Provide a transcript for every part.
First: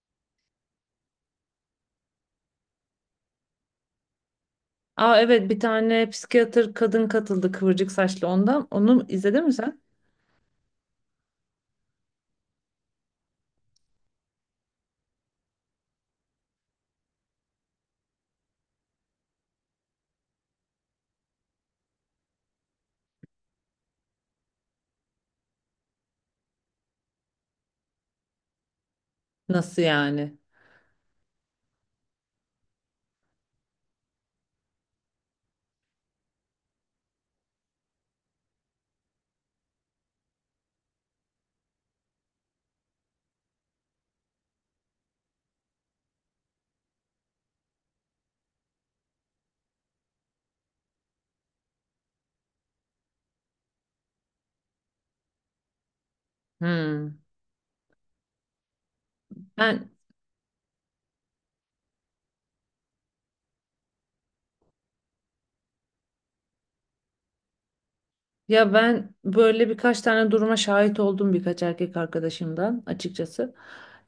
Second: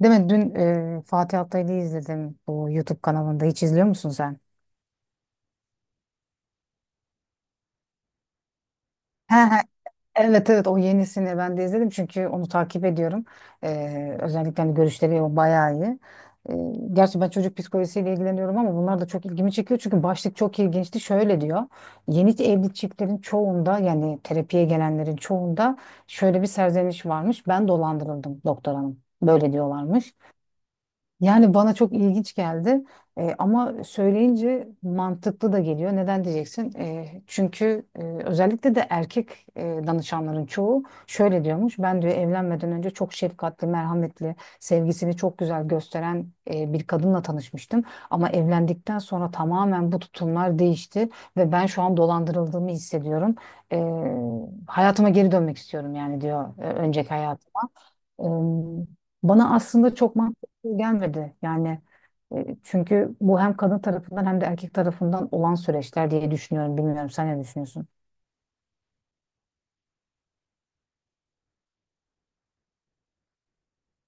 Değil mi? Dün Fatih Altaylı'yı izledim bu YouTube kanalında. Hiç izliyor musun sen? Aa evet, bir tane psikiyatr kadın katıldı kıvırcık saçlı ondan. Onu He izledin mi he. sen? Evet evet, o yenisini ben de izledim çünkü onu takip ediyorum. Özellikle hani görüşleri o bayağı iyi. E, Gerçi ben çocuk psikolojisiyle ilgileniyorum ama bunlar da çok ilgimi çekiyor. Çünkü başlık çok ilginçti. Şöyle diyor. Yeni evli çiftlerin çoğunda yani terapiye gelenlerin çoğunda şöyle bir serzeniş varmış. Ben dolandırıldım doktor hanım. Böyle Nasıl diyorlarmış. yani? Yani bana çok ilginç geldi. Ama söyleyince mantıklı da geliyor. Neden diyeceksin? Çünkü özellikle de erkek danışanların çoğu şöyle diyormuş. Ben diyor evlenmeden önce çok şefkatli, merhametli, sevgisini çok güzel gösteren bir kadınla tanışmıştım. Ama evlendikten sonra tamamen bu tutumlar değişti ve ben şu an dolandırıldığımı hissediyorum. E, Hayatıma geri dönmek istiyorum yani diyor, önceki Hmm. hayat. Em, Bana Ben aslında çok mantıklı gelmedi. Yani çünkü bu hem kadın tarafından hem de erkek tarafından olan süreçler diye düşünüyorum. Bilmiyorum, sen ne düşünüyorsun? ya ben böyle birkaç tane duruma şahit oldum, birkaç erkek arkadaşımdan açıkçası.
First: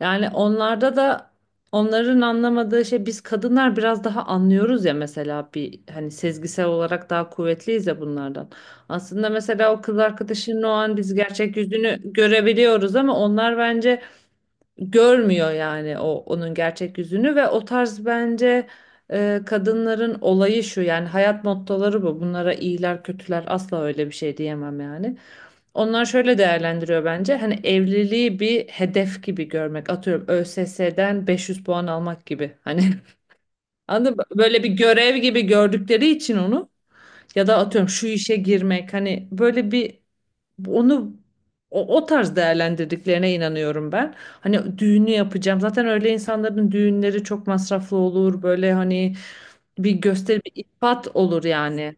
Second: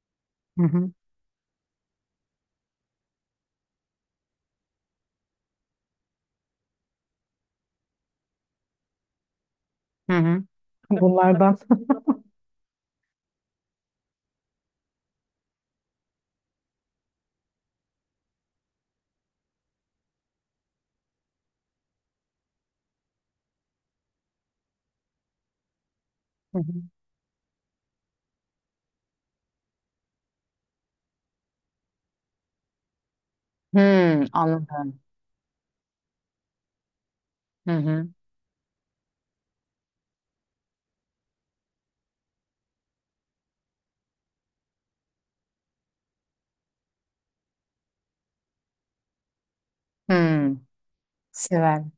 Yani Hı hı. onlarda da, onların anlamadığı şey, biz kadınlar biraz daha anlıyoruz ya. Mesela bir hani sezgisel olarak daha kuvvetliyiz ya bunlardan. Aslında mesela o kız Hı hı. arkadaşının o an biz gerçek Bunlardan. yüzünü görebiliyoruz, ama onlar bence görmüyor yani, o onun gerçek yüzünü. Ve o tarz bence kadınların olayı şu, yani hayat mottoları bu. Bunlara iyiler kötüler asla öyle bir şey diyemem yani. Onlar şöyle Hı hı. değerlendiriyor bence. Hani evliliği bir hedef gibi görmek. Atıyorum ÖSS'den 500 puan almak gibi. Hani anladın mı? Hmm, Böyle bir anladım. görev gibi gördükleri için onu, ya da Hı atıyorum şu hı. işe girmek hani, böyle bir onu, o tarz değerlendirdiklerine inanıyorum ben. Hani düğünü yapacağım. Zaten öyle insanların düğünleri çok masraflı olur. Böyle hani bir gösteri, bir Hmm. ifat olur Sever. yani.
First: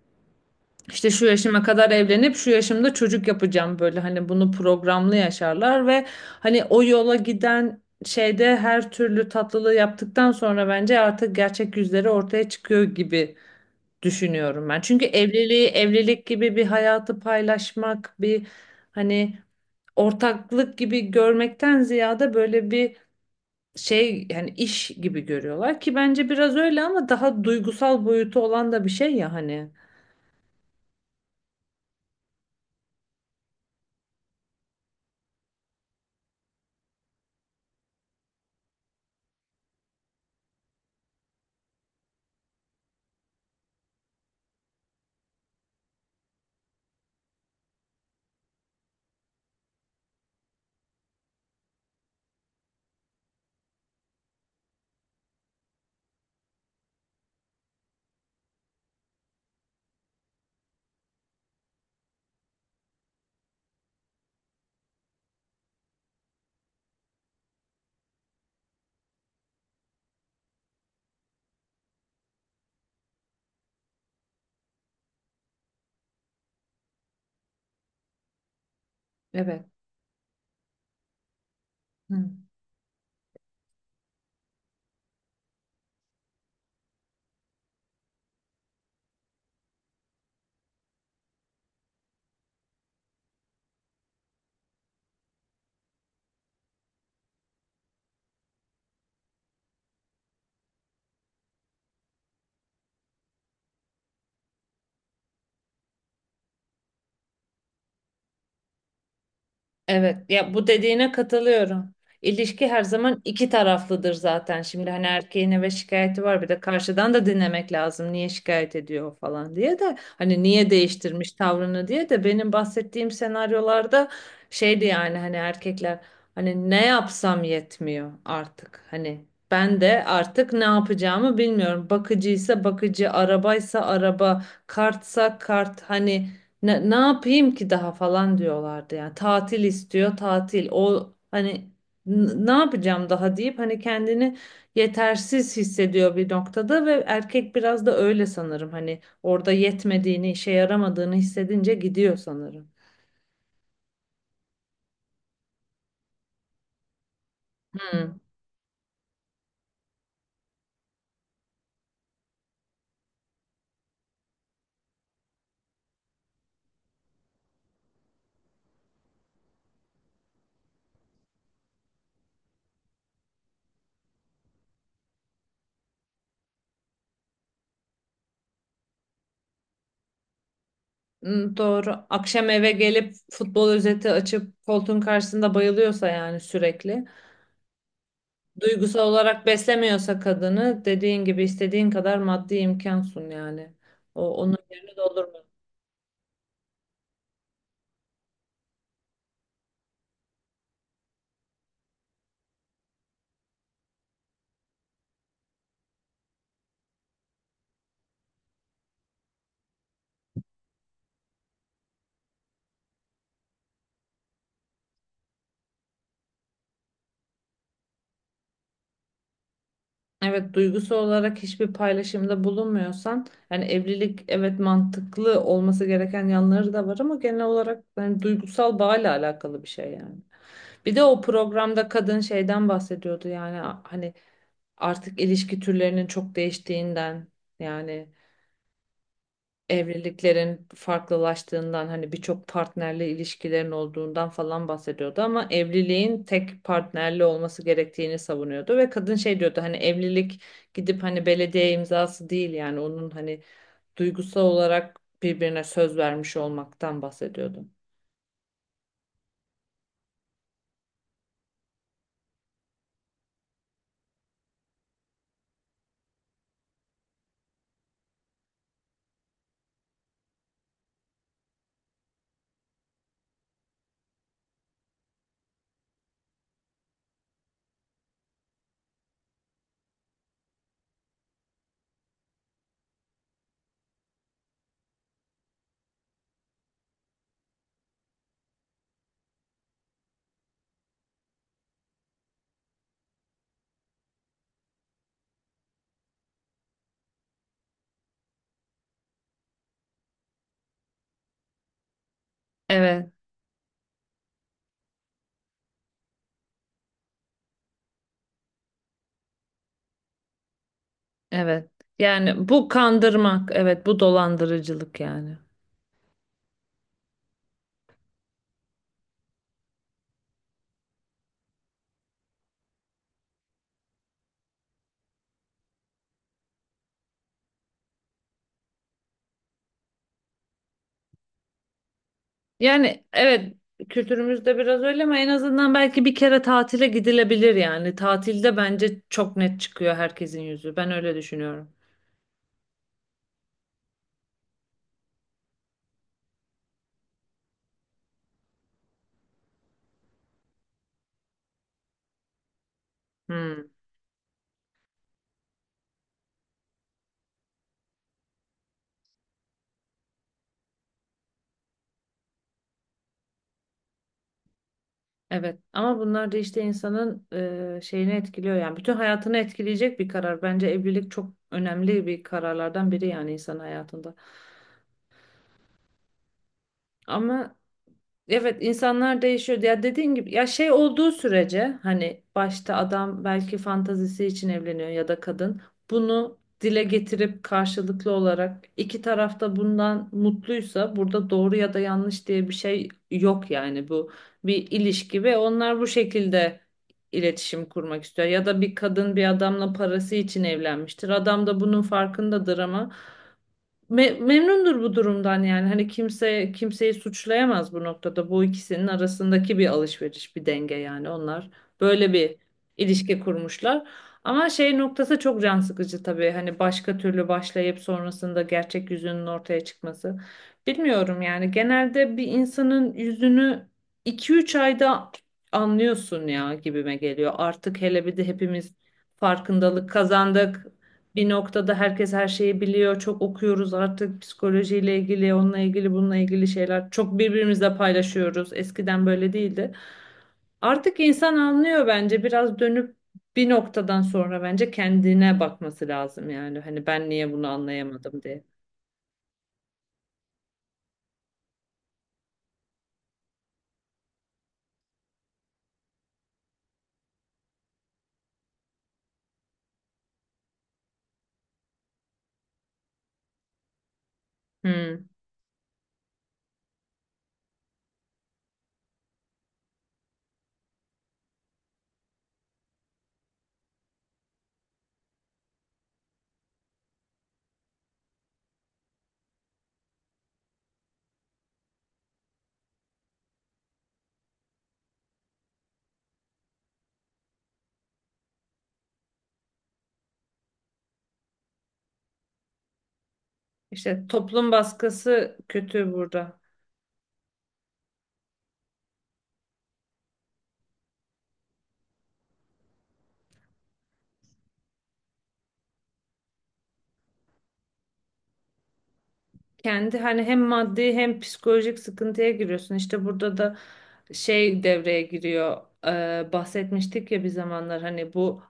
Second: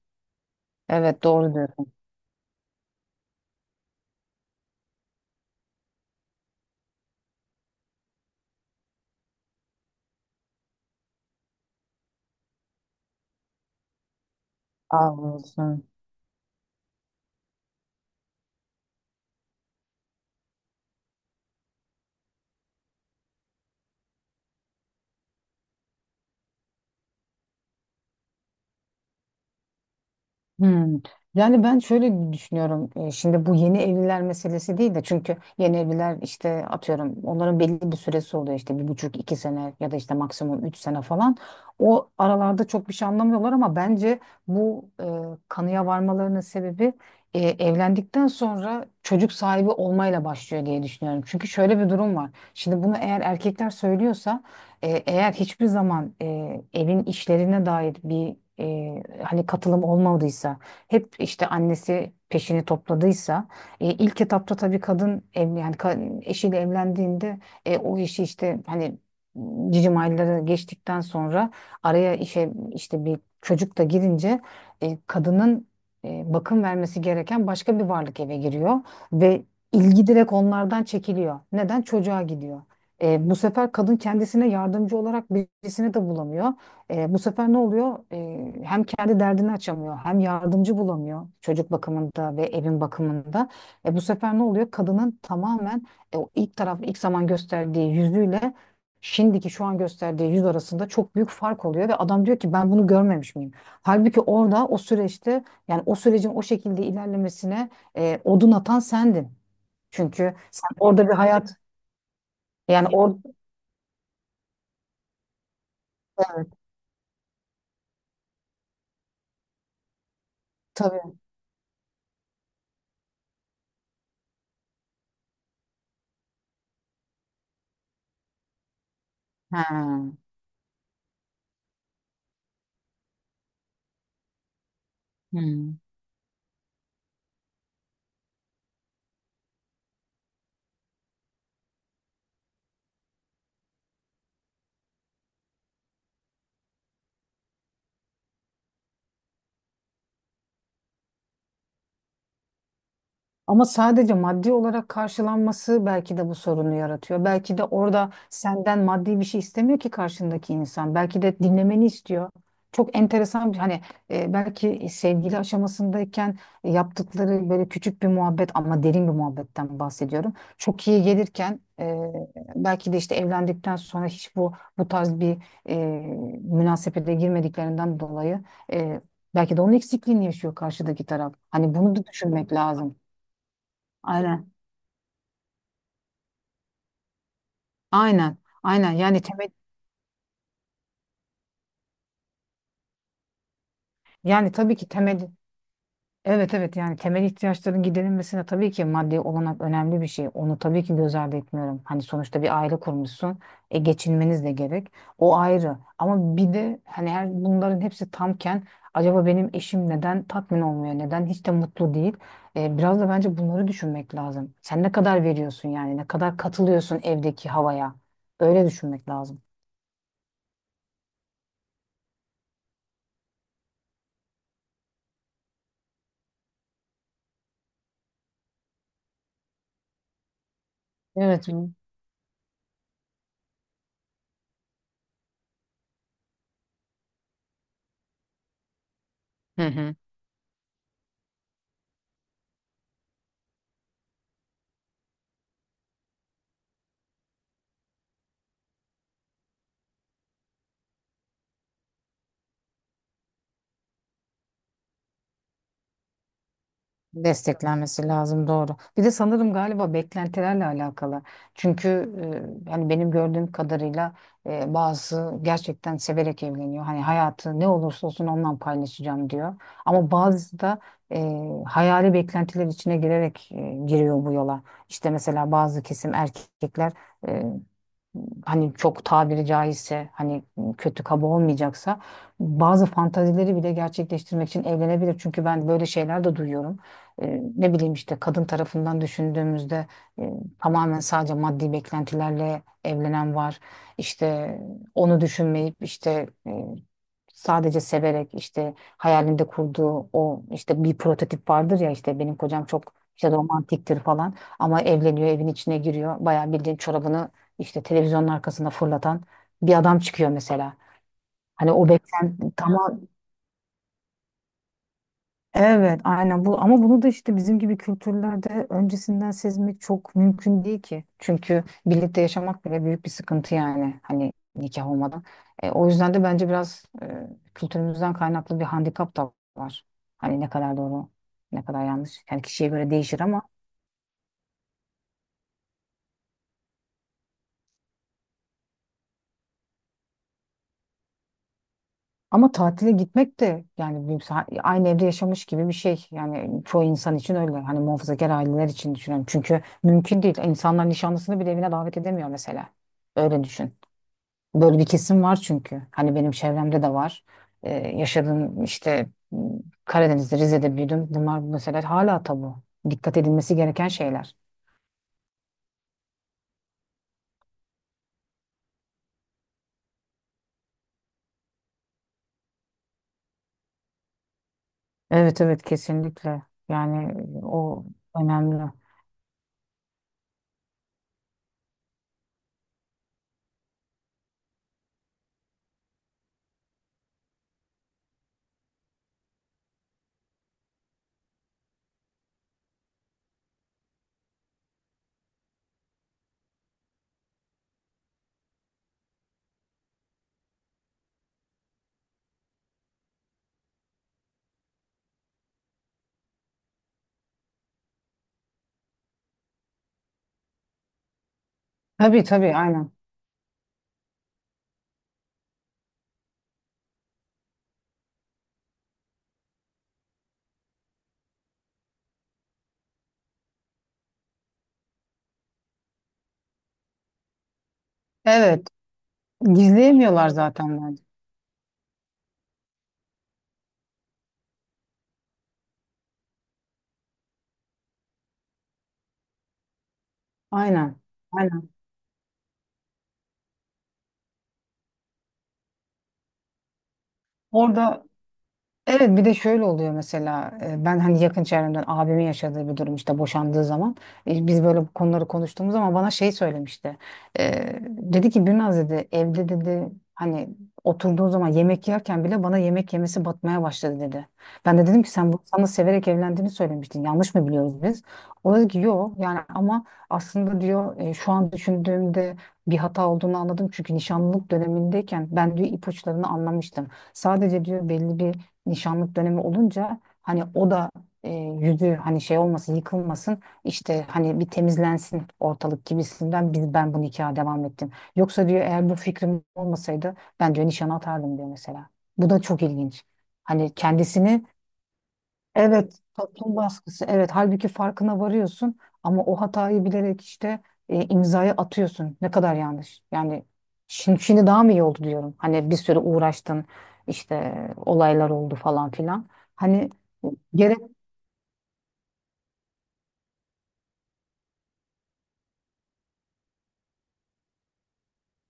İşte Evet, şu doğru yaşıma kadar diyorsun. evlenip şu yaşımda çocuk yapacağım, böyle hani bunu programlı yaşarlar. Ve hani o yola giden şeyde her türlü tatlılığı yaptıktan sonra bence artık gerçek yüzleri ortaya çıkıyor gibi düşünüyorum ben. Çünkü Sağ evliliği, olasın. evlilik gibi bir hayatı paylaşmak, bir hani ortaklık gibi görmekten ziyade, böyle bir şey yani, iş gibi görüyorlar ki bence biraz öyle, ama daha duygusal boyutu olan da bir şey ya hani. Hmm. Yani ben şöyle düşünüyorum. Şimdi bu yeni evliler meselesi değil de, çünkü yeni evliler işte atıyorum onların belli bir süresi oluyor, işte bir buçuk iki sene ya da işte maksimum üç sene falan. O aralarda çok bir şey anlamıyorlar ama bence bu kanıya varmalarının sebebi evlendikten sonra çocuk sahibi olmayla başlıyor diye düşünüyorum. Çünkü şöyle bir durum var. Şimdi bunu eğer erkekler söylüyorsa eğer hiçbir zaman evin işlerine dair bir hani katılım olmadıysa, hep işte annesi peşini topladıysa, ilk etapta tabii kadın ev, yani eşiyle evlendiğinde o işi işte hani cicim ayları geçtikten sonra araya işe işte bir çocuk da girince kadının bakım vermesi gereken başka bir varlık eve giriyor ve Evet. ilgi direkt onlardan çekiliyor. Neden? Çocuğa Hı. gidiyor. Bu sefer kadın kendisine yardımcı olarak birisini de bulamıyor. Bu sefer ne oluyor? Hem kendi derdini açamıyor, hem yardımcı bulamıyor çocuk bakımında ve evin bakımında. Bu sefer ne oluyor? Kadının tamamen o ilk taraf, ilk zaman gösterdiği yüzüyle şimdiki şu an gösterdiği yüz arasında çok büyük fark oluyor ve adam diyor ki ben bunu görmemiş miyim? Halbuki orada o süreçte yani o sürecin o şekilde ilerlemesine odun atan sendin. Evet, Çünkü ya bu sen orada dediğine bir hayat katılıyorum. İlişki her yani orada. zaman iki taraflıdır zaten. Şimdi hani erkeğin eve şikayeti var, bir de karşıdan da dinlemek lazım. Niye şikayet ediyor o falan diye de, hani niye Tabii. değiştirmiş tavrını diye de, benim bahsettiğim senaryolarda şeydi yani, hani erkekler, hani ne yapsam yetmiyor artık. Hani Ha. ben de artık ne yapacağımı bilmiyorum. Bakıcıysa bakıcı, arabaysa araba, kartsa Hı. kart, hani ne, ne yapayım ki daha falan diyorlardı. Yani tatil istiyor tatil, o hani ne yapacağım daha deyip hani kendini yetersiz hissediyor bir noktada. Ve erkek biraz da öyle sanırım, hani orada yetmediğini, işe yaramadığını hissedince gidiyor sanırım. Ama sadece maddi olarak karşılanması belki de bu sorunu yaratıyor. Belki de orada Hmm. senden maddi bir şey istemiyor ki karşındaki insan. Belki de dinlemeni istiyor. Çok enteresan bir hani belki sevgili aşamasındayken yaptıkları böyle küçük bir muhabbet ama derin bir muhabbetten bahsediyorum. Çok iyi gelirken belki de işte evlendikten sonra hiç bu tarz bir e, münasebete girmediklerinden dolayı e, belki de onun eksikliğini yaşıyor karşıdaki taraf. Hmm, Hani bunu doğru. da Akşam düşünmek eve lazım. gelip futbol özeti Aynen. açıp koltuğun karşısında bayılıyorsa yani, sürekli. Aynen. Aynen. Duygusal Yani olarak temel, beslemiyorsa kadını, dediğin gibi istediğin kadar maddi imkan sun yani. O, yani onun tabii ki yerini temel, doldurmuyor. evet evet, yani temel ihtiyaçların giderilmesine tabii ki maddi olanak önemli bir şey. Onu tabii ki göz ardı etmiyorum. Hani sonuçta bir aile kurmuşsun. E geçinmeniz de gerek. O ayrı. Ama bir de hani her bunların hepsi tamken acaba benim eşim neden tatmin olmuyor? Neden hiç de mutlu değil? Biraz da bence bunları düşünmek lazım. Sen ne kadar veriyorsun yani? Ne kadar katılıyorsun evdeki havaya? Öyle düşünmek lazım. Evet, duygusu olarak hiçbir paylaşımda bulunmuyorsan yani evlilik, evet mantıklı olması gereken yanları da var, ama genel olarak yani duygusal bağla alakalı bir şey yani. Bir de o Evet. programda kadın şeyden bahsediyordu yani, hani artık ilişki türlerinin çok değiştiğinden, yani Hı hı. evliliklerin farklılaştığından, hani birçok partnerli ilişkilerin olduğundan falan bahsediyordu. Ama evliliğin tek partnerli olması gerektiğini savunuyordu ve kadın şey diyordu, hani evlilik gidip hani belediye imzası değil yani, onun hani duygusal olarak birbirine söz vermiş olmaktan bahsediyordu. Desteklenmesi lazım, doğru. Bir de sanırım galiba beklentilerle alakalı. Çünkü hani benim gördüğüm kadarıyla bazı gerçekten severek evleniyor. Hani hayatı ne olursa olsun ondan paylaşacağım diyor. Ama bazı da e, hayali beklentiler içine girerek giriyor bu yola. İşte mesela bazı kesim erkekler hani çok tabiri caizse hani kötü kaba olmayacaksa bazı fantazileri bile gerçekleştirmek için evlenebilir. Çünkü ben böyle şeyler de duyuyorum. Ne bileyim işte kadın tarafından düşündüğümüzde e, tamamen sadece maddi beklentilerle evlenen var. İşte onu düşünmeyip işte sadece severek işte hayalinde kurduğu o işte bir prototip vardır ya, işte benim kocam çok Evet, işte romantiktir falan, ama evleniyor evin içine giriyor bayağı bildiğin çorabını işte televizyonun arkasına fırlatan bir adam çıkıyor mesela. evet. Hani o beklen, Yani bu tamam. kandırmak, evet bu dolandırıcılık yani. Evet, aynen bu, ama bunu da işte bizim gibi kültürlerde öncesinden sezmek çok mümkün değil ki. Çünkü birlikte yaşamak bile büyük bir sıkıntı yani hani nikah olmadan. O yüzden de bence biraz kültürümüzden kaynaklı bir handikap da var. Hani ne kadar doğru, ne kadar yanlış. Yani kişiye göre Yani değişir ama evet, kültürümüzde biraz öyle, ama en azından belki bir kere tatile gidilebilir yani. Tatilde bence çok net çıkıyor herkesin yüzü. Ben öyle düşünüyorum. ama tatile gitmek de yani büyük aynı evde yaşamış gibi bir şey. Yani çoğu insan için öyle. Hani muhafazakar aileler için düşünüyorum. Çünkü mümkün değil. İnsanlar nişanlısını bile evine davet edemiyor mesela. Öyle Hmm. düşün. Böyle bir kesim var çünkü. Hani benim çevremde de var. Yaşadığım işte Karadeniz'de, Rize'de büyüdüm. Bunlar mesela hala tabu. Dikkat edilmesi gereken şeyler. Evet, ama bunlar da işte insanın şeyini etkiliyor yani. Bütün hayatını etkileyecek bir karar. Bence evlilik çok önemli bir kararlardan biri yani insan hayatında. Evet evet, kesinlikle. Yani Ama o evet, önemli. insanlar değişiyor. Ya dediğin gibi, ya şey olduğu sürece, hani başta adam belki fantazisi için evleniyor ya da kadın, bunu dile getirip karşılıklı olarak iki taraf da bundan mutluysa, burada doğru ya da yanlış diye bir şey yok yani. Bu bir ilişki ve onlar bu şekilde iletişim kurmak istiyor. Ya da bir kadın bir adamla parası için evlenmiştir. Adam da bunun farkındadır, ama memnundur bu durumdan yani. Hani kimse kimseyi suçlayamaz bu noktada. Bu ikisinin arasındaki bir alışveriş, bir denge yani. Onlar böyle Tabii bir tabii, aynen. ilişki kurmuşlar. Ama şey noktası çok can sıkıcı tabii. Hani başka türlü başlayıp sonrasında gerçek yüzünün ortaya çıkması. Bilmiyorum yani. Genelde bir insanın yüzünü iki üç ayda anlıyorsun ya, gibime geliyor. Artık hele bir de Evet. hepimiz farkındalık Gizleyemiyorlar kazandık zaten bence. bir noktada, herkes her şeyi biliyor. Çok okuyoruz artık, psikolojiyle ilgili, onunla ilgili, bununla ilgili şeyler. Çok birbirimizle paylaşıyoruz. Eskiden böyle değildi. Aynen. Artık insan Aynen. anlıyor bence. Biraz dönüp bir noktadan sonra bence kendine bakması lazım yani. Hani ben niye bunu Orada, anlayamadım diye. evet, bir de şöyle oluyor mesela, ben hani yakın çevremden abimin yaşadığı bir durum, işte boşandığı zaman biz böyle bu konuları konuştuğumuz zaman bana şey söylemişti. E, Dedi ki Birnaz dedi, evde dedi hani oturduğu zaman yemek yerken bile bana yemek yemesi batmaya başladı dedi. Ben de dedim Hmm. ki sen bu sana severek evlendiğini söylemiştin, yanlış mı biliyoruz biz? O dedi ki yok yani, ama aslında diyor şu an düşündüğümde bir hata olduğunu anladım çünkü nişanlılık dönemindeyken ben diyor ipuçlarını anlamıştım. Sadece diyor belli bir nişanlık dönemi olunca hani o da yüzü hani şey olmasın yıkılmasın işte hani bir temizlensin ortalık gibisinden biz, ben bu nikaha devam ettim. Yoksa diyor eğer bu fikrim olmasaydı ben diyor nişan atardım diyor mesela. Bu da çok ilginç. Hani İşte kendisini. toplum baskısı kötü Evet, burada. toplum baskısı. Evet, halbuki farkına varıyorsun ama o hatayı bilerek işte imzayı atıyorsun. Ne kadar yanlış. Yani şimdi daha mı iyi oldu diyorum. Hani bir süre uğraştın, işte olaylar oldu falan filan. Hani Kendi hani hem gerek, maddi hem psikolojik sıkıntıya giriyorsun. İşte burada da şey devreye giriyor. Bahsetmiştik ya bir zamanlar, hani bu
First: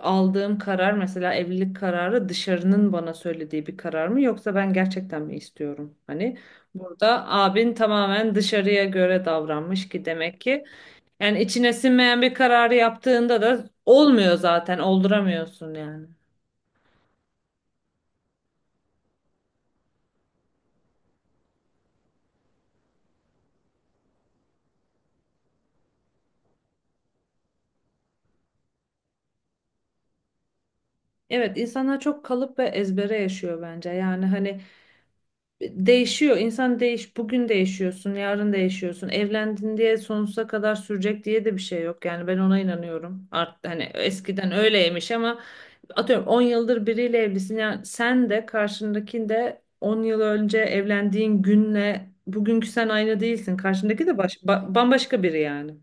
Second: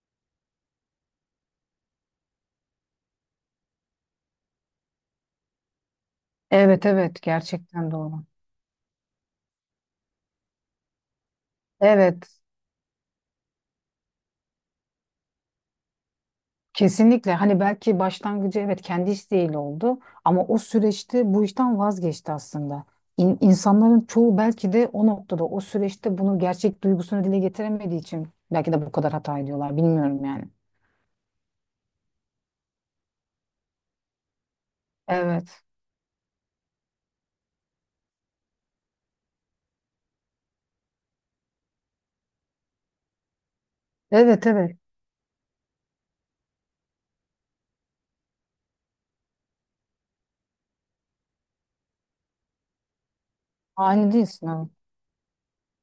aldığım karar mesela, evlilik kararı dışarının bana söylediği bir karar mı, yoksa ben gerçekten mi istiyorum? Hani evet evet, burada abin gerçekten doğru. tamamen dışarıya göre davranmış, ki demek ki yani içine sinmeyen bir Evet. kararı yaptığında da olmuyor, zaten olduramıyorsun yani. Kesinlikle hani belki başlangıcı evet kendi isteğiyle oldu ama o süreçte bu işten vazgeçti aslında. İnsanların çoğu belki de o noktada o süreçte bunu gerçek duygusunu dile getiremediği için belki de bu kadar hata ediyorlar, bilmiyorum yani. Evet, insanlar çok kalıp ve ezbere yaşıyor bence. Yani hani Evet. değişiyor. İnsan bugün değişiyorsun, yarın değişiyorsun. Evlendin diye sonsuza kadar sürecek diye de bir şey yok. Yani ben ona inanıyorum. Hani Evet eskiden evet. öyleymiş, ama atıyorum 10 yıldır biriyle evlisin. Yani sen de karşındaki de, 10 yıl önce evlendiğin günle bugünkü sen aynı değilsin. Karşındaki Aynı de değilsin. Evet bambaşka biri yani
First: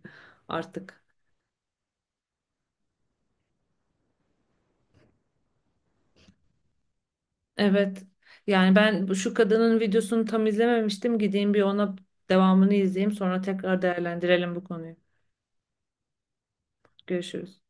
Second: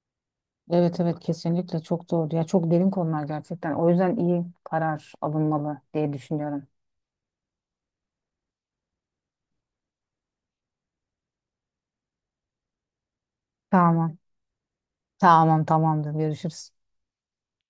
evet artık. evet, kesinlikle çok doğru. Ya çok derin konular gerçekten. O yüzden iyi karar alınmalı diye düşünüyorum. Evet. Yani ben şu kadının videosunu tam izlememiştim. Gideyim bir ona devamını izleyeyim. Sonra tekrar Tamam. değerlendirelim bu konuyu. Tamam tamamdır. Görüşürüz. Görüşürüz.